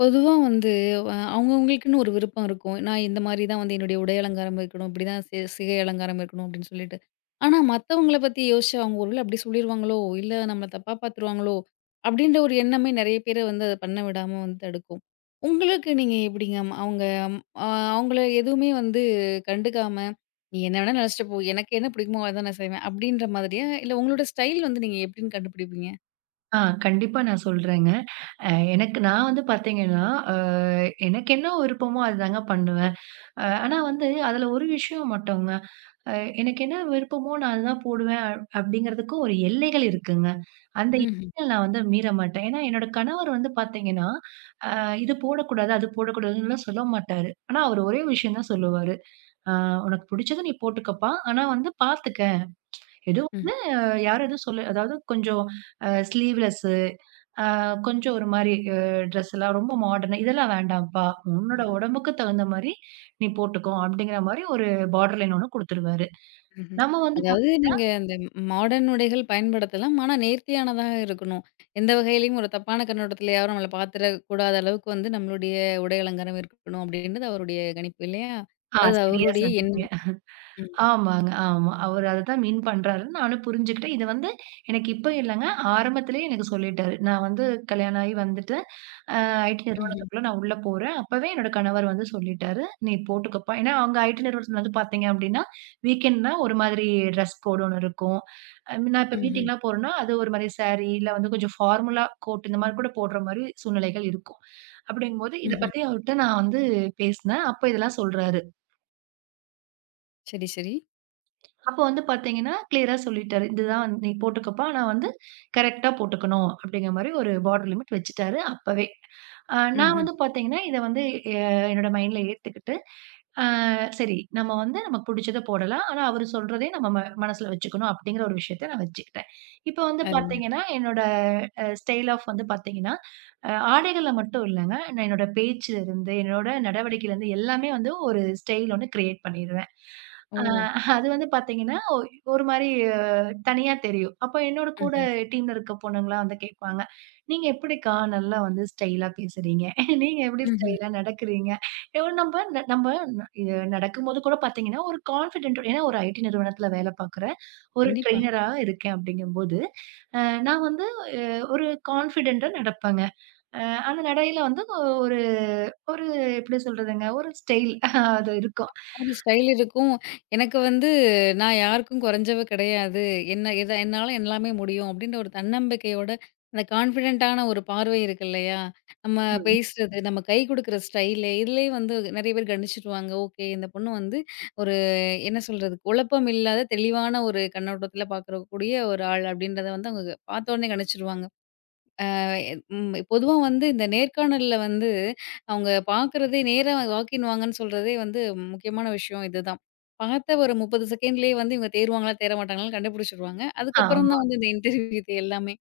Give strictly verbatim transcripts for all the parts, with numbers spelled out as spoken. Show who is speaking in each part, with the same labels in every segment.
Speaker 1: பொதுவா வந்து அ அவங்கவங்களுக்குன்னு ஒரு விருப்பம் இருக்கும். நான் இந்த மாரி தான் வந்து என்னுடைய உடை அலங்காரம் இருக்கணும். இப்படிதான் சி சிகை அலங்காரம் இருக்கணும் அப்படின்னு சொல்லிட்டு. ஆனா மத்தவங்கள பத்தி யோசிச்சா அவங்க ஒருவேள அப்படி சொல்லிருவாங்களோ, இல்ல நம்மள தப்பா பார்த்துருவாங்களோ, அப்படின்ற ஒரு எண்ணமே நெறைய பேர வந்து அத பண்ண விடாம வந்து தடுக்கும். உங்களுக்கு நீங்க எப்படிங்க? அம் அவங்க அ அவங்கள எதுவுமே வந்து கண்டுக்காம, "நீ என்ன வேணா நெனச்சுட்டு போ. எனக்கு என்ன பிடிக்குமோ அதான் நான் செய்வேன்." அப்படின்ற மாதிரியா? இல்ல உங்களோட ஸ்டைல் வந்து நீங்க எப்படின்னு கண்டுபிடிப்பீங்க?
Speaker 2: ஆ, கண்டிப்பா நான் சொல்றேங்க. அ எனக்கு நான் வந்து பார்த்தீங்கன்னா, அ எனக்கு என்ன விருப்பமோ அதுதாங்க பண்ணுவேன். அ ஆனா வந்து அதுல ஒரு விஷயம் மட்டுங்க. அ எனக்கு என்ன விருப்பமோ நான் அதுதான் போடுவேன். அ அப்படிங்கிறதுக்கும் ஒரு எல்லைகள் இருக்குங்க. அந்த
Speaker 1: ம்ஹ்ம்.
Speaker 2: எல்லைகள் நான் வந்து மீற மாட்டேன். ஏன்னா என்னோட கணவர் வந்து பார்த்தீங்கன்னா, அ இது போடக்கூடாது, அது போடக்கூடாதுன்னுலாம் சொல்ல மாட்டாரு. ஆனா அவர் ஒரே விஷயம் தான் சொல்லுவாரு. "அ உனக்கு புடிச்சத நீ போட்டுக்கப்பா. ஆனா வந்து பார்த்துக்க. எதுவும் வந்து அஹ் யாரும் எதுவும் சொல்ல, அதாவது கொஞ்சம் அ ஸ்லீவ்லெஸ், அ கொஞ்சம் ஒரு மாரி அ ட்ரெஸ் எல்லாம் ரொம்ப மாடர்னா, இதெல்லாம் வேண்டாம்ப்பா. உன்னோட
Speaker 1: ம்.
Speaker 2: உடம்புக்கு தகுந்த மாரி நீ போட்டுக்கோ." அப்படிங்கிற மாரி ஒரு பார்டர் லைன் ஒண்ணு குடுத்துருவாரு.
Speaker 1: ம்ஹ்ம்.
Speaker 2: நம்ம வந்து பாத்
Speaker 1: அதாவது நீங்க அந்த மாடர்ன் உடைகள் பயன்படுத்தலாம். ஆனா நேர்த்தியானதாக இருக்கணும். எந்த வகையிலயும் ஒரு தப்பான கண்ணோட்டத்துல யாரும் நம்மள பார்த்துறக் கூடாத அளவுக்கு வந்து நம்மளுடைய உடை அலங்காரம் இருக்கணும் அப்படின்றது அவருடைய கணிப்பு இல்லையா?
Speaker 2: ஆ,
Speaker 1: அது
Speaker 2: சரியா
Speaker 1: அவருடைய
Speaker 2: சொன்னீங்க.
Speaker 1: எண்ணம். ம்.
Speaker 2: ஆமாங்க, ஆமா. அவரு அததான் மீன் பண்றாருன்னு நானும் புரிஞ்சுக்கிட்டேன். இது வந்து எனக்கு இப்ப இல்லங்க. ஆரம்பத்திலேயே எனக்கு சொல்லிட்டாரு. நான் வந்து கல்யாணம் ஆகி வந்துட்டேன். ஐடி
Speaker 1: ம்ஹ்ம்.
Speaker 2: நிறுவனத்துக்குள்ள நான் உள்ள போறேன். அப்பவே என்னோட கணவர் வந்து சொல்லிட்டாரு. "நீ போட்டுக்கப்பா." ஏன்னா அவங்க ஐடி நிறுவனத்துல வந்து பார்த்தீங்க அப்படின்னா, வீக்கெண்ட்னா ஒரு மாதிரி ட்ரெஸ் கோடு ஒண்ணு இருக்கும். அ நான் இப்ப
Speaker 1: ம்ஹ்ம்.
Speaker 2: மீட்டிங்லாம் போறேன்னா, அது ஒரு மாதிரி சாரி, இல்ல வந்து கொஞ்சம் ஃபார்மலா கோட் இந்த மாரி கூட போடுற மாரி சூழ்நிலைகள் இருக்கும். அப்படிங்கும்போது இத
Speaker 1: ம்ஹ்ம்.
Speaker 2: பத்தி அவர்ட்ட நான் வந்து பேசினேன். அப்ப இதெல்லாம் சொல்றாரு.
Speaker 1: சரி, சரி.
Speaker 2: அப்ப வந்து பார்த்தீங்கன்னா, கிளியரா சொல்லிட்டாரு. "இதுதான் வந்து நீ போட்டுக்கப்பா. ஆனா வந்து கரெக்ட்டா போட்டுக்கணும்." அப்படிங்கிற மாரி ஒரு பார்டர் லிமிட் வச்சுட்டாரு அப்பவே. அ நான்
Speaker 1: ம்ஹ்ம்.
Speaker 2: வந்து பார்த்தீங்கன்னா, இத வந்து எ என்னோட மைண்ட்ல ஏத்துக்கிட்டு, அ சரி நம்ம வந்து நமக்கு புடிச்சத போடலாம். ஆனா அவரு சொல்றதையும் நம்ம ம மனசுல வச்சுக்கணும் அப்படிங்கிற ஒரு விஷயத்த நான் வச்சுக்கிட்டேன். இப்ப வந்து
Speaker 1: அருமை.
Speaker 2: பார்த்தீங்கன்னா, என்னோட அ ஸ்டைல் ஆஃப் வந்து பார்த்தீங்கன்னா, அ ஆடைகள்ல மட்டும் இல்லங்க. நான் என்னோட பேச்சுலருந்து, என்னோட நடவடிக்கையிலருந்து எல்லாமே வந்து ஒரு ஸ்டைல் ஒண்ணு கிரியேட் பண்ணிருவேன்.
Speaker 1: ஓ!
Speaker 2: அ அது வந்து பார்த்தீங்கன்னா ஒரு மாரி தனியா தெரியும். அப்ப என்னோட கூட
Speaker 1: ம்ஹ்ம்.
Speaker 2: டீம்ல இருக்க பொண்ணுங்கலாம் வந்து கேட்பாங்க. "நீங்க எப்படிக்கா நல்லா வந்து ஸ்டைலா பேசுறீங்க? நீங்க எப்படி
Speaker 1: ம்ஹ்ம்.
Speaker 2: ஸ்டைலா நடக்கிறீங்க?" எவ் நம்ப நம்ப இது நடக்கும்போது கூட பார்த்தீங்கன்னா, ஒரு கான்ஃபிடென்ட் ஏன்னா ஒரு ஐடி நிறுவனத்தில வேலை பார்க்குறேன். ஒரு
Speaker 1: கண்டிப்பா.
Speaker 2: ட்ரெய்னரா இருக்கேன் அப்படிங்கும்போது, அ நான் வந்து ஒரு கான்ஃபிடென்ட்டா நடப்பேங்க. அந்த நடையில வந்து ஒரு ஒரு எப்படி சொல்றதுங்க? ஒரு ஸ்டைல் அது இருக்கும்.
Speaker 1: ஒரு ஸ்டைல் இருக்கும். எனக்கு வந்து நான் யாருக்கும் குறைஞ்சவ கிடையாது. என்ன எத என்னால எல்லாமே முடியும் அப்படின்ற ஒரு தன்னம்பிக்கையோட, அந்த கான்ஃபிடென்ட்டான ஒரு பார்வை இருக்கு இல்லையா? நம்ம
Speaker 2: ம்.
Speaker 1: பேசுறது, நம்ம கை குடுக்குற ஸ்டைலு, இதுலயே வந்து நெறைய பேர் கணிச்சுடுவாங்க. ஓகே இந்த பொண்ணு வந்து ஒரு என்ன சொல்றது? குழப்பம் இல்லாத தெளிவான ஒரு கண்ணோட்டத்தில பார்க்கக்கூடிய ஒரு ஆள் அப்படின்றத வந்து அவங்க பார்த்தோனே கணிச்சுருவாங்க. ம் பொதுவா வந்து இந்த நேர்காணல்ல வந்து அவங்க பார்க்குறதே நேரா வாக்கின் வாங்கன்னு சொல்றதே வந்து முக்கியமான விஷயம் இதுதான். பார்த்த ஒரு முப்பது செகண்ட்லேயே வந்து இவங்க தேறுவாங்களா, தேற மாட்டாங்களான்னு கண்டுபிடிச்சுருவாங்க. அதுக்கப்புறம்
Speaker 2: ஆமா.
Speaker 1: தான் வந்து இந்த இன்டர்வியூ இது எல்லாமே.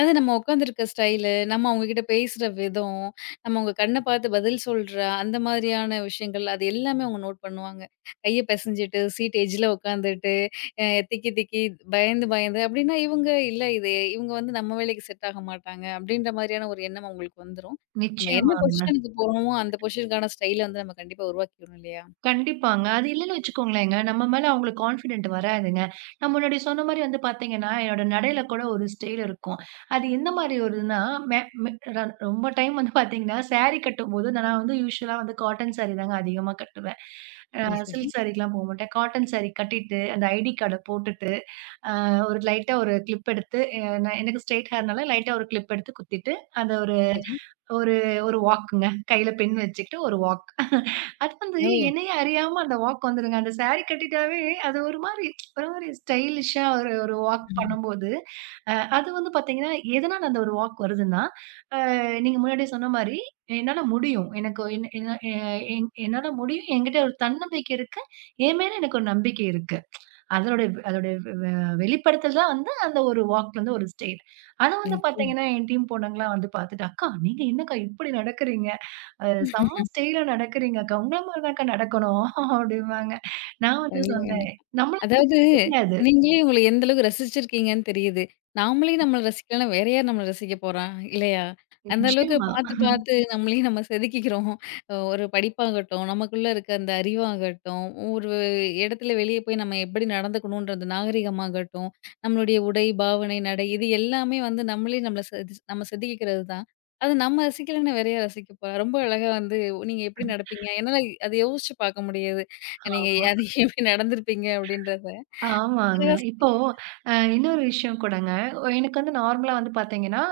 Speaker 1: அது நம்ம உட்காந்துருக்க ஸ்டைலு, நம்ம அவுங்ககிட்ட பேசுற விதம், நம்ம அவுங்க கண்ண பார்த்து பதில் சொல்ற அந்த மாதிரியான விஷயங்கள், அது எல்லாமே அவுங்க நோட் பண்ணுவாங்க. கைய பெசஞ்சுட்டு, சீட் எட்ஜ்ல உட்காந்துட்டு, அ திக்கி திக்கி, பயந்து பயந்து அப்டின்னா, இவுங்க இல்ல இது இவுங்க வந்து நம்ம வேலைக்கு செட் ஆக மாட்டாங்க அப்டின்ற மாதிரியான ஒரு எண்ணம் அவுங்களுக்கு வந்துரும். நம்ம என்ன
Speaker 2: நிச்சயமாங்க.
Speaker 1: பொசிஷனுக்கு போறோமோ, அந்த பொசிஷனுக்கான ஸ்டைல வந்து நம்ம கண்டிப்பா உருவாக்கிக்கணும் இல்லையா?
Speaker 2: கண்டிப்பாங்க. அது இல்லன்னு வச்சுக்கோங்களேங்க, நம்ம மேல அவங்களுக்கு கான்ஃபிடென்ட் வராதுங்க. நான் முன்னாடி சொன்ன மாரி வந்து பார்த்தீங்கன்னா, என்னோட நடையில கூட ஒரு ஸ்டைல் இருக்கும். அது எந்த மாரி ஒருதுன்னா, மெ மெ ர ரொம்ப டைம் வந்து பார்த்தீங்கன்னா, சாரி கட்டும்போது நான் வந்து யூசுவலா வந்து காட்டன் சாரி தாங்க அதிகமா கட்டுவேன். அ
Speaker 1: சரி, சரி,
Speaker 2: சில்க் சாரிக்குலாம் போ மாட்டேன். காட்டன் சாரி கட்டிட்டு, அந்த ஐடி கார்ட போட்டுட்டு, அ ஒரு லைட்டா ஒரு கிளிப் எடுத்து, அ நான் எனக்கு ஸ்ட்ரெய்ட் ஹேர்னால லைட்டா ஒரு கிளிப் எடுத்து குத்திட்டு, அந்த ஒரு
Speaker 1: சரி.
Speaker 2: ஒரு ஒரு வாக்குங்க. கையில பென் வச்சுக்கிட்டு ஒரு வாக். அது வந்து
Speaker 1: ஓ!
Speaker 2: என்னையே அறியாம அந்த வாக் வந்துருங்க. அந்த சாரி கட்டிட்டாவே அது ஒரு மாரி ஒரு மாரி ஸ்டைலிஷா ஒரு ஒரு வாக்
Speaker 1: ம்.
Speaker 2: பண்ணும்போது, அ அது வந்து பார்த்தீங்கன்னா, எதனால அந்த ஒரு வாக் வருதுன்னா, அ நீங்க முன்னாடியே சொன்ன மாரி, என்னால முடியும். எனக்கு என் என் எ என் என்னால முடியும். என்கிட்ட ஒரு தன்னம்பிக்கை இருக்கு. என் மேல எனக்கு ஒரு நம்பிக்கை இருக்கு. அதனுடைய அதோடைய வெ வெளிப்படுத்தல் தான் வந்து அந்த ஒரு வாக்லருந்து ஒரு ஸ்டைல். அத வந்து
Speaker 1: நிச்சயமா.
Speaker 2: பாத்தீங்கன்னா, என் டீம் பொண்ணுங்கலாம் வந்து பாத்துட்டு, "அக்கா நீங்க என்னக்கா இப்படி நடக்குறீங்க? அ செம்ம ஸ்டைலா நடக்குறீங்க அக்கா. உங்கள மாரி தான்க்கா நடக்கணும்." அப்படிம்பாங்க. நான் வந்து
Speaker 1: கண்டிப்பா,
Speaker 2: சொன்னேன்,
Speaker 1: கண்டிப்பா.
Speaker 2: "நம்மளுக்கு
Speaker 1: அதாவது,
Speaker 2: தெரியாது."
Speaker 1: நீங்களே உங்கள எந்த அளவுக்கு ரசிச்சிருக்கீங்கன்னு தெரியுது. நாமளே நம்மள ரசிக்கலன்னா, வேற யார் நம்மள ரசிக்க போறா? இல்லையா? அந்த அளவுக்கு
Speaker 2: நிச்சயமா.
Speaker 1: பார்த்து, பார்த்து நம்மளே நம்ம செதுக்கிக்கிறோம். அ ஒரு படிப்பாகட்டும், நமக்குள்ள இருக்க அந்த அறிவாகட்டும், ஒரு இடத்துல வெளிய போய் நம்ம எப்படி நடந்துக்கணுன்றது நாகரிகமாகட்டும், நம்மளுடைய உடை, பாவனை, நடை இது எல்லாமே வந்து நம்மளே நம்மள செது நம்ம செதுக்கிக்கிறது தான். அது நம்ம ரசிக்கலன்னா வேற யார் ரசிக்க போறா? ரொம்ப அழகா வந்து நீங்க எப்படி நடப்பீங்க? என்னால அத யோசிச்சு பார்க்க முடியுது. நீங்க
Speaker 2: ஆமா.
Speaker 1: அது எப்படி நடந்திருப்பீங்க அப்படின்றத.
Speaker 2: ஆமாங்க.
Speaker 1: அழகா சொ
Speaker 2: இப்போ அ இன்னொரு விஷயம் கூடங்க. எனக்கு வந்து நார்மலா வந்து பார்த்தீங்கன்னா,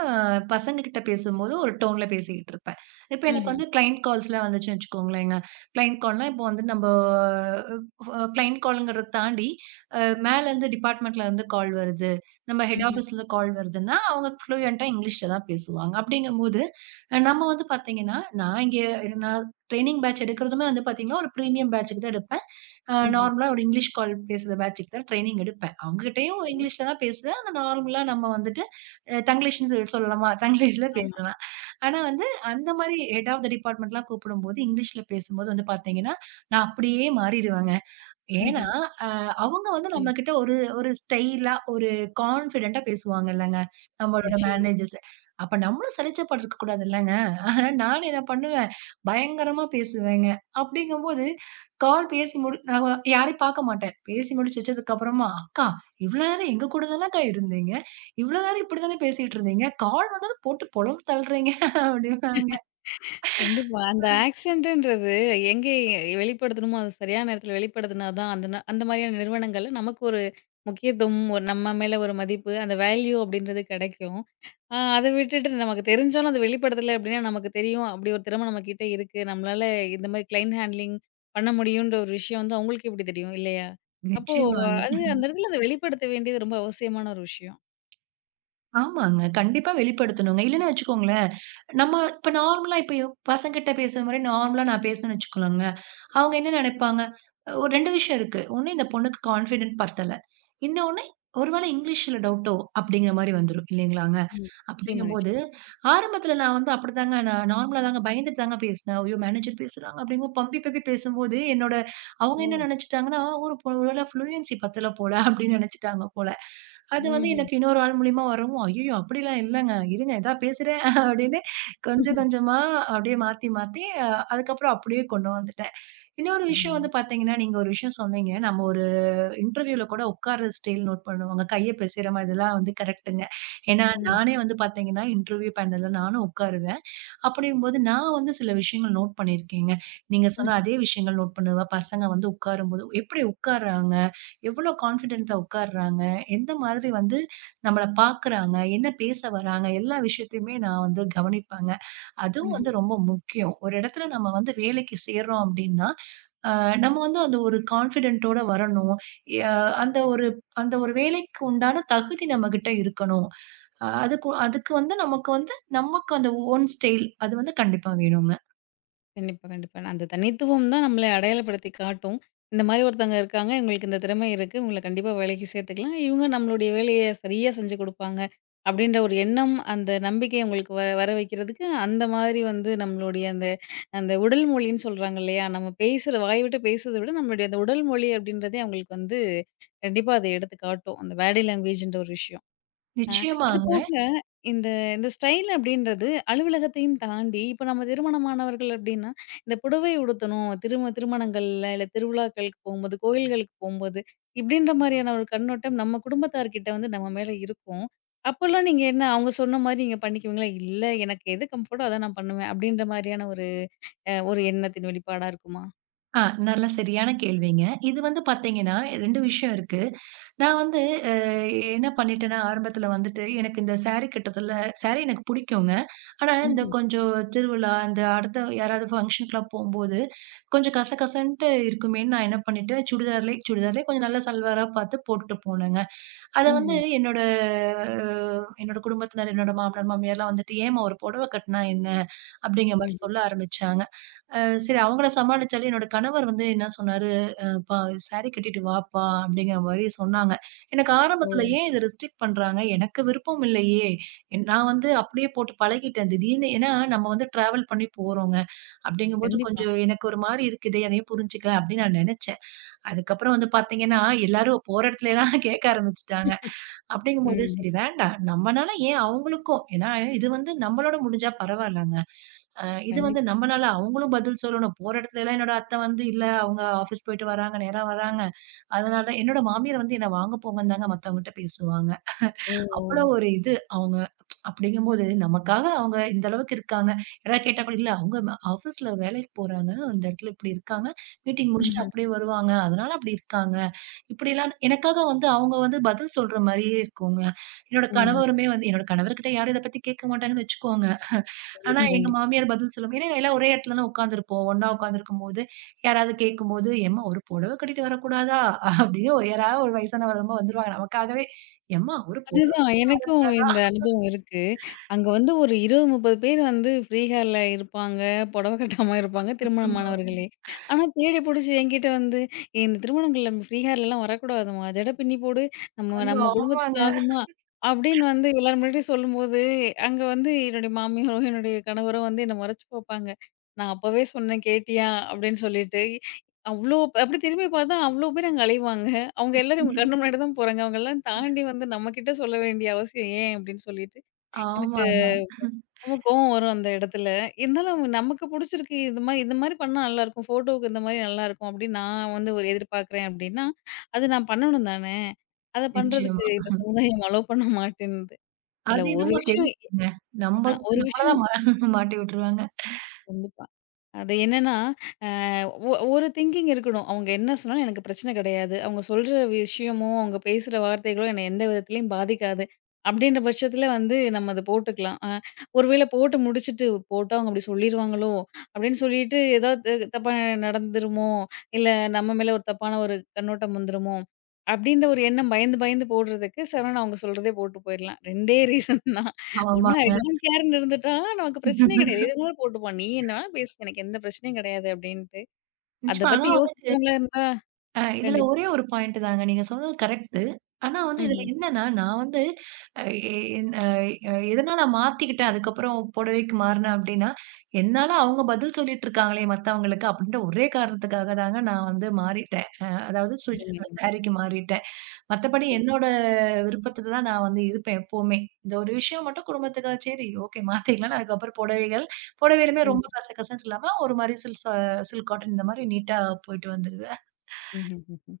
Speaker 2: பசங்ககிட்ட பேசும்போது ஒரு டோன்ல பேசிக்கிட்டு இருப்பேன். இப்ப எனக்கு
Speaker 1: ம்ஹ்ம்.
Speaker 2: வந்து கிளையன்ட் கால்ஸ்லாம் வந்துச்சுன்னு வச்சுக்கோங்களேங்க. கிளையன்ட் கால்னா இப்போ வந்து நம்ப அ கிளையன்ட் கால்ங்கிறத தாண்டி, அ மேலருந்து டிபார்ட்மெண்ட்ல இருந்து கால் வருது. நம்ம ஹெட்
Speaker 1: ம்ஹ்ம்.
Speaker 2: ஆஃபீஸ்ல கால் வருதுன்னா, அவங்க ஃப்ளூயன்ட்டா இங்கிலீஷ்ல தான் பேசுவாங்க. அப்படிங்கும்போது, அ, நம்ம வந்து பார்த்தீங்கன்னா, நான் இங்க நான் ட்ரெய்னிங் பேட்ச் எடுக்கிறதுமே வந்து பார்த்தீங்கன்னா, ஒரு பிரீமியம் பேட்ச்சுக்கு தான் எடுப்பேன். ஆ,
Speaker 1: ம்ஹ்ம்.
Speaker 2: நார்மலா ஒரு இங்கிலீஷ் கால் பேசுற பேட்சுக்கு தான் ட்ரெய்னிங் எடுப்பேன். அவங்ககிட்டயும்
Speaker 1: சரி.
Speaker 2: இங்கிலீஷ்ல தான் பேசுவேன். ஆனா நார்மலா நம்ம வந்துட்டு அ தங்கிலீஷ்ன்னு சொ சொல்லலாமா? தங்கிலீஷ்ல
Speaker 1: ஆமா.
Speaker 2: பேசுவேன். ஆனா வந்து அந்த மாரி ஹெட் ஆஃப் த டிபார்ட்மென்ட்லாம் கூப்பிடும்போது, இங்கிலீஷ்ல பேசும்போது வந்து பார்த்தீங்கன்னா, நான் அப்படியே மாறிருவேங்க. ஏன்னா,
Speaker 1: ம்ஹ்ம்.
Speaker 2: அ அவங்க வந்து
Speaker 1: ம்.
Speaker 2: நம்மகிட்ட ஒரு ஒரு ஸ்டைலா, ஒரு கான்ஃபிடென்ட்டா பேசுவாங்கல்லங்க, நம்மளோட
Speaker 1: நிச்சயமா.
Speaker 2: மேனேஜர்ஸ். அப்ப நம்மளும் சலிச்ச பட்டுருக்க கூடாதுல்லங்க. ஆ, நானும் என்ன பண்ணுவேன், பயங்கரமா பேசுவேங்க. அப்படிங்கும்போது, கால் பேசி முடி நான் யாரையும் பார்க்க மாட்டேன். பேசி முடிச்சு வச்சதுக்கு அப்புறமா, "அக்கா, இவ்வளோ நேரம் எங்க கூட தானக்கா இருந்தீங்க. இவ்வளோ நேரம் இப்படி தானே பேசிட்டு இருந்தீங்க. கால் வந்ததும் போட்டு பொழந்து தள்ளுறீங்க." அப்படிம்பாங்க.
Speaker 1: கண்டிப்பா. அந்த ஆக்சிடென்ட்ன்றது எங்கே வெளிப்படுத்தணுமோ, அது சரியான நேரத்தில வெளிப்படுத்தினா தான், அந்த ந அந்த மாரியான நிறுவனங்கள்ல நமக்கு ஒரு முக்கியத்துவம், ஒரு நம்ம மேல ஒரு மதிப்பு, அந்த வேல்யூ அப்படின்றது கிடைக்கும். அ அத விட்டுட்டு நமக்கு தெரிஞ்சாலும் அது வெளிப்படுத்தல அப்படின்னா, நமக்கு தெரியும் அப்படி ஒரு திறமை நம்ம கிட்ட இருக்கு. நம்மளால இந்த மாரி கிளைண்ட் ஹேண்ட்லிங் பண்ண முடியுன்ற ஒரு விஷயம் வந்து அவங்களுக்கு எப்படி தெரியும்? இல்லையா? அப்போ
Speaker 2: நிச்சயமாங்க.
Speaker 1: அது அந்த இடத்துல அத வெளிப்படுத்த வேண்டியது ரொம்ப அவசியமான ஒரு விஷயம்.
Speaker 2: ஆமாங்க. கண்டிப்பா வெளிப்படுத்தணுங்க. இல்லன்னு வச்சுக்கோங்களேன், நம்ம இப்ப நார்மலா இப்ப பசங்ககிட்ட பேசுற மாரி நார்மலா நான் பேசுனேன்னு வச்சுக்கோங்களேங்க, அவங்க என்ன நெனைப்பாங்க? ஒரு ரெண்டு விஷயம் இருக்கு. ஒண்ணு, இந்த பொண்ணுக்கு கான்ஃபிடென்ட் பத்தல. இன்னொன்னு, ஒருவேளை இங்கிலீஷ்ல டவுட்டோ! அப்பிடிங்கிற மாரி வந்துரும் இல்லேங்களாங்க.
Speaker 1: ம். நிச்சயமா,
Speaker 2: அப்பிடிங்கம்போது,
Speaker 1: நிச்சயமா.
Speaker 2: ஆரம்பத்தில நான் வந்து அப்பிடிதாங்க நான் நார்மலா தாங்க பயந்துட்டு தாங்க பேசினேன். ஐயோ! மேனேஜர் பேசுறாங்க அப்பிடிங்கவும் பம்பி, பம்பி பேசும்போது என்னோட அவங்க என்ன
Speaker 1: ஓ!
Speaker 2: நெனச்சுட்டாங்கன்னா, ஒரு ஒருவேள ஃப்ளூயன்சி பத்தல போல அப்பிடின்னு நெனச்சுட்டாங்க போல. அது வந்து
Speaker 1: ம்ஹ்ம்.
Speaker 2: எனக்கு இன்னொரு ஆள் மூலியமா வரவும், "ஐயய்யோ! அப்படிலாம் இல்லங்க. இருங்க இதா பேசுறேன்." அப்படின்னு கொஞ்சம் கொஞ்சமா அப்படியே மாத்தி மாத்தி அ அதுக்கப்புறம் அப்படியே கொண்டு வந்துட்டேன். இன்னொரு விஷயம்
Speaker 1: அருமை.
Speaker 2: வந்து பார்த்தீங்கன்னா, நீங்க ஒரு விஷயம் சொன்னீங்க. நம்ம ஒரு இன்டர்வியூல கூட உட்கார்ற ஸ்டைல் நோட் பண்ணுவாங்க. கைய பெசைற மாரி இதெல்லாம் வந்து கரெக்ட்டுங்க. ஏன்னா, ம்.
Speaker 1: ம்.
Speaker 2: நானே வந்து பார்த்தீங்கன்னா, இன்டர்வியூ பேனல்ல நானும் உட்காருவேன். அப்படிங்கும்போது நான் வந்து சில விஷயங்கள் நோட் பண்ணியிருக்கேங்க. நீங்க
Speaker 1: ம்.
Speaker 2: சொன்ன அதே விஷயங்கள் நோட் பண்ணுவேன். பசங்க வந்து உட்காரும்போது எப்படி உட்காருறாங்க? எவ்வளோ கான்ஃபிடென்ட்டா உட்காருறாங்க? எந்த மாதிரி வந்து நம்மள பார்க்குறாங்க? என்ன பேச வராங்க? எல்லா விஷயத்தையுமே நான் வந்து கவனிப்பேங்க. அதுவும்
Speaker 1: ம்ஹ்ம்.
Speaker 2: வந்து ரொம்ப முக்கியம். ஒரு இடத்துல நம்ம வந்து வேலைக்கு சேர்றோம் அப்படின்னா, அ நம்ம வந்து அந்த ஒரு கான்ஃபிடென்ட்டோட வரணும். எ அந்த ஒரு அந்த ஒரு வேலைக்கு உண்டான தகுதி நம்மகிட்ட இருக்கணும். அ அதுக்கு அதுக்கு வந்து நமக்கு வந்து நமக்கு அந்த ஓன் ஸ்டைல் அது வந்து கண்டிப்பா வேணுங்க.
Speaker 1: கண்டிப்பா, கண்டிப்பா. அந்த தனித்துவம் தான் நம்மள அடையாளப்படுத்தி காட்டும். இந்த மாரி ஒருத்தவங்க இருக்காங்க. இவங்களுக்கு இந்த திறமை இருக்கு. இவங்கள கண்டிப்பா வேலைக்கு சேர்த்துக்கலாம். இவங்க நம்மளுடைய வேலைய சரியா செஞ்சு குடுப்பாங்க. அப்படின்ற ஒரு எண்ணம், அந்த நம்பிக்கை உங்களுக்கு வர வர வைக்கிறதுக்கு, அந்த மாதிரி வந்து நம்மளுடைய அந்த அந்த உடல் மொழின்னு சொல்றாங்க இல்லையா? நம்ம பேசுற வாய் விட்டு பேசுறத விட, நம்மளுடைய அந்த உடல் மொழி அப்படின்றதே அவங்களுக்கு வந்து கண்டிப்பா அத எடுத்து காட்டும். அந்த பாடி லாங்குவேஜ்ன்ற ஒரு விஷயம். அ இது
Speaker 2: நிச்சயமாங்க.
Speaker 1: போக இந்த இந்த ஸ்டைல் அப்படின்றது அலுவலகத்தையும் தாண்டி, இப்போ நம்ம திருமணமானவர்கள் அப்படின்னா, இந்த புடவை உடுத்தணும் திரும திருமணங்கள்ல இல்ல திருவிழாக்களுக்கு போம்போது, கோயில்களுக்கு போம்போது, இப்படின்ற மாரியான ஒரு கண்ணோட்டம் நம்ம குடும்பத்தார்கிட்ட வந்து நம்ம மேல இருக்கும். அப்போலாம் நீங்க என்ன அவங்க சொன்ன மாரி நீங்க பண்ணிக்குவீங்களா? "இல்ல எனக்கு எது கம்ஃபர்ட்டோ அதான் நான் பண்ணுவேன்." அப்படின்ற மாரியான ஒரு அ ஒரு எண்ணத்தின் வெளிப்பாடா இருக்குமா?
Speaker 2: ஆ, நல்ல சரியான கேள்விங்க. இது வந்து பார்த்தீங்கன்னா ரெண்டு விஷயம் இருக்கு. நான் வந்து அ என்ன பண்ணிட்டேன்னா, ஆரம்பத்தில வந்துட்டு எனக்கு இந்த சாரி கட்டத்தில சாரி எனக்கு பிடிக்குங்க. ஆனா இந்த
Speaker 1: ம்ஹ்ம்.
Speaker 2: கொஞ்சம் திருவிழா, இந்த அடுத்த யாராவது ஃபங்ஷனுக்குலாம் போம்போது, கொஞ்சம் கசகசன்ட்டு இருக்குமேன்னு நான் என்ன பண்ணிட்டேன், சுடிதார்லே சுடிதார்லே கொஞ்சம் நல்ல சல்வாரா பார்த்து போட்டுட்டு போனேங்க. அத வந்து
Speaker 1: ம்ஹ்ம்.
Speaker 2: என்னோட அஹ், என்னோட குடும்பத்தினர், என்னோட மாமனார், மாமியார்லாம் வந்துட்டு, "ஏம்மா, ஒரு புடவ கட்னா என்ன?" அப்படிங்கிற மாரி
Speaker 1: ம்ஹ்ம்.
Speaker 2: சொல்ல ஆரம்பிச்சாங்க. அ சரி, அவங்கள சமாளிச்சாலும் என்னோட கணவர் வந்து என்ன சொன்னாரு, "அப்பா, சாரி கட்டிட்டு வாப்பா" அப்படிங்கிற மாரி சொன்னாங்க. எனக்கு
Speaker 1: ஓ!
Speaker 2: ஆரம்பத்தில ஏன் இத ரெஸ்ட்ரிக்ட் பண்றாங்க? எனக்கு விருப்பம் இல்லையே! என்- நான் வந்து அப்படியே போட்டு பழகிட்டேன். திடீர்னு ஏன்னா நம்ம வந்து டிராவல் பண்ணி போறோங்க. அப்படிங்கும்போது
Speaker 1: கண்டிப்பா.
Speaker 2: கொஞ்சம் எனக்கு ஒரு மாரி இருக்குதே, அதையும் புரிஞ்சுக்க அப்படின்னு நான் நெனச்சேன். அதுக்கப்புறம் வந்து பார்த்தீங்கன்னா, எல்லாரும் போற இடத்துலலாம் கேட்க ஆரம்பிச்சுட்டாங்க. அப்படிங்கும்போது,
Speaker 1: ம்.
Speaker 2: சரி வேண்டாம். நம்மனால ஏன் அவங்களுக்கும் ஏன்னா இது வந்து நம்மளோட முடிஞ்சா பரவாயில்லங்க. அ இது வந்து
Speaker 1: கண்டிப்பா.
Speaker 2: நம்மனால அவங்களும் பதில் சொல்லணும். போற இடத்துலலாம் என்னோட அத்தை வந்து இல்ல அவங்க ஆஃபீஸ் போயிட்டு வராங்க, நேரா வராங்க. அதனால என்னோட மாமியார் வந்து என்ன வாங்க போங்கன்னு தாங்க மத்தவங்ககிட்ட பேசுவாங்க.
Speaker 1: ஓ!
Speaker 2: அவ்வளோ
Speaker 1: ஓ!
Speaker 2: ஒரு இது அவங்க. அப்படிங்கும்போது நமக்காக அவங்க இந்த அளவுக்கு இருக்காங்க. யாராவது கேட்டா கூட, "இல்ல அவங்க ஆஃபீஸ்ல வேலைக்கு போறாங்க. அந்த இடத்துல இப்படி இருக்காங்க. மீட்டிங் முடிச்சுட்டு
Speaker 1: ம்ஹ்ம்.
Speaker 2: அப்படியே வருவாங்க. அதனால அப்படி இருக்காங்க." இப்படிலாம் எனக்காக வந்து அவங்க வந்து பதில் சொல்ற மாரியே இருக்குங்க. என்னோட
Speaker 1: ம்.
Speaker 2: கணவருமே வந்து என்னோட கணவர்கிட்ட யாரும் இத பத்தி கேட்க மாட்டாங்கன்னு வச்சுக்கோங்க. ஆனா
Speaker 1: கண்டிப்பா,
Speaker 2: எங்க
Speaker 1: கண்டிப்பா.
Speaker 2: மாமியார் பதில் சொல்லுவாங்க. ஏன்னா எல்லாம் ஒரே இடத்துல தான் உட்கார்ந்துருப்போம். ஒண்ணா உட்கார்ந்துருக்கும்போது, யாராவது கேட்கும்போது, "ஏம்மா, ஒரு புடவை கட்டிட்டு வரக்கூடாதா?" அப்படின்னு ஒரு யாராவது ஒரு வயசானவரம்மா வந்துருவாங்க. நமக்காகவே, "ஏம்மா ஒரு புடவை."
Speaker 1: அதுதான். எனக்கும் இந்த அனுபவம் இருக்கு. அங்க வந்து ஒரு இருபது, முப்பது பேர் வந்து ஃப்ரீ ஹேர்ல இருப்பாங்க. புடவ கட்டாம இருப்பாங்க. ம். திருமணமானவர்களே. ஆனா தேடி புடிச்சு என்கிட்ட வந்து "ஏய், "இந்த திருமணங்கள்ல ஃப்ரீ ஹேர்லலாம் வரக்கூடாதும்மா. ஜட பின்னி போடு. நம்ம
Speaker 2: ஐயோ!
Speaker 1: நம்ம
Speaker 2: ஆமாங்க.
Speaker 1: குடும்பத்துக்கு ஆகுமா?" அப்படின்னு வந்து எல்லார் முன்னாடியும் சொல்லும்போது, அங்க வந்து என்னுடைய மாமியாரோ, என்னுடைய கணவரோ வந்து என்ன முறைச்சு பார்ப்பாங்க. "நான் அப்பவே சொன்னேன் கேட்டியா?" அப்படின்னு சொல்லிட்டு. அவ்ளோ அப்படி திரும்பி பார்த்தா அவ்ளோ பேர் அங்க அலைவாங்க. அவங்க எல்லாரும் இவங்க கண்ணு முன்னாடி தான் போறாங்க. அவங்கலாம் தாண்டி வந்து நம்மகிட்ட சொல்ல வேண்டிய அவசியம் ஏன்? அப்படின்னு சொல்லிட்டு எனக்கு
Speaker 2: ஆமாமா.
Speaker 1: ரொம்ப கோவம் வரும் அந்த இடத்துல. இருந்தாலும் அவங்க நமக்கு புடிச்சிருக்கு. இது மாரி இந்த மாரி பண்ணா நல்லாருக்கும். ஃபோட்டோவுக்கு இந்த மாரி நல்லாருக்கும் அப்படின்னு நான் வந்து ஒரு எதிர்பார்க்குறேன் அப்படின்னா, அது நான் பண்ணணும் தானே! அத பண்றதுக்கு
Speaker 2: நிச்சயமா.
Speaker 1: இந்த சமுதாயம் அலோ பண்ண மாட்டேன்து. இல்ல
Speaker 2: அது
Speaker 1: ஒரு
Speaker 2: என்னமோ
Speaker 1: விஷயம்
Speaker 2: தெரியுங்க.
Speaker 1: அதான்
Speaker 2: நமக்கு
Speaker 1: ஒரு
Speaker 2: நம்மள
Speaker 1: விஷயம்
Speaker 2: தான் மா மாட்டி விட்டுருவாங்க.
Speaker 1: கண்டிப்பா. அது என்னன்னா, அ ஒ ஒரு திங்கிங் இருக்கணும். அவங்க என்ன சொன்னாலும் எனக்கு பிரச்சனை கிடையாது. அவங்க சொல்ற விஷயமோ, அவங்க பேசுற வார்த்தைகளோ என்னை எந்த விதத்திலயும் பாதிக்காது. அப்படின்ற பட்சத்தில வந்து நம்ம அத போட்டுக்கலாம். அ ஒருவேளை போட்டு முடிச்சுட்டு, போட்டா அவங்க அப்படி சொல்லிருவாங்களோ, அப்படின்னு சொல்லிட்டு ஏதாவது தப்பா நடந்துருமோ, இல்ல நம்ம மேல ஒரு தப்பான ஒரு கண்ணோட்டம் வந்துருமோ, அப்படின்ற ஒரு எண்ணம் பயந்து பயந்து போடுறதுக்கு சரவணா அவங்க சொல்றதே போட்டு போயிரலாம். ரெண்டு ரீசன் தான். ஒண்ணு ஐ
Speaker 2: ஆமாங்க.
Speaker 1: டோன்ட் கேர்ன்னு இருந்துட்டா, நமக்கு பிரச்சனையே கிடையாது. எது வேணாலும் போட்டுப்பான். நீ என்ன வேணாலும் பேசு. எனக்கு எந்த பிரச்சனையும் கிடையாது அப்டின்ட்டு. அத
Speaker 2: நிச்சயமா.
Speaker 1: பத்தி
Speaker 2: ஆனா
Speaker 1: யோசிக்கிறவங்களா இருந்தா
Speaker 2: அ இதுல
Speaker 1: கண்டிப்பா.
Speaker 2: ஒரே ஒரு பாயிண்ட் தாங்க. நீங்க சொன்னது கரெக்ட். ஆனா வந்து இதுல
Speaker 1: ம்ஹ்ம்.
Speaker 2: என்னன்னா, நான் வந்து அ என் அ எதனால மாத்திக்கிட்டேன் அதுக்கப்புறம் புடவைக்கு மாறுனேன் அப்டின்னா, என்னால அவங்க பதில் சொல்லிட்டு இருக்காங்களே மத்தவங்களுக்கு அப்டின்ற ஒரே காரணத்துக்காக தாங்க நான் வந்து மாறிட்டேன். அ அதாவது சுடி
Speaker 1: அருமை, அருமை.
Speaker 2: சாரிக்கு மாறிட்டேன். மத்தபடி
Speaker 1: சரி.
Speaker 2: என்னோட விருப்பத்துல தான் நான் வந்து இருப்பேன் எப்பவுமே. இந்த ஒரு விஷயம் மட்டும் குடும்பத்துக்காக சரி, ஓகே, மாத்திக்கலாம். அதுக்கப்புறம் புடவைகள், புடவையிலுமே
Speaker 1: ம்.
Speaker 2: ரொம்ப கசகசன்னு இல்லாம ஒரு மாரி சில்க் ச சில்க் காட்டன் இந்த மாரி நீட்டா போயிட்டு வந்துருவேன்.
Speaker 1: ம்ஹ்ம், ம்ஹ்ம்.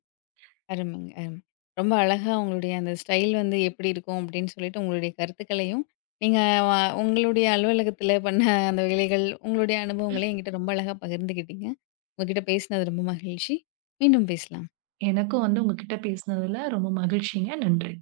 Speaker 1: அருமைங்க, அருமை. ரொம்ப அழகா உங்களுடைய அந்த ஸ்டைல் வந்து எப்படி இருக்கும் அப்டின்னு சொல்லிட்டு உங்களுடைய கருத்துக்களையும், நீங்க வ உங்களுடைய அலுவலகத்தில பண்ண அந்த வேலைகள், உங்களுடைய அனுபவங்களையும் என்கிட்ட ரொம்ப அழகா பகிர்ந்துக்கிட்டீங்க. உங்ககிட்ட பேசினது ரொம்ப மகிழ்ச்சி. மீண்டும் பேசலாம்.
Speaker 2: எனக்கும் வந்து உங்ககிட்ட பேசினதுல ரொம்ப மகிழ்ச்சிங்க. நன்றி.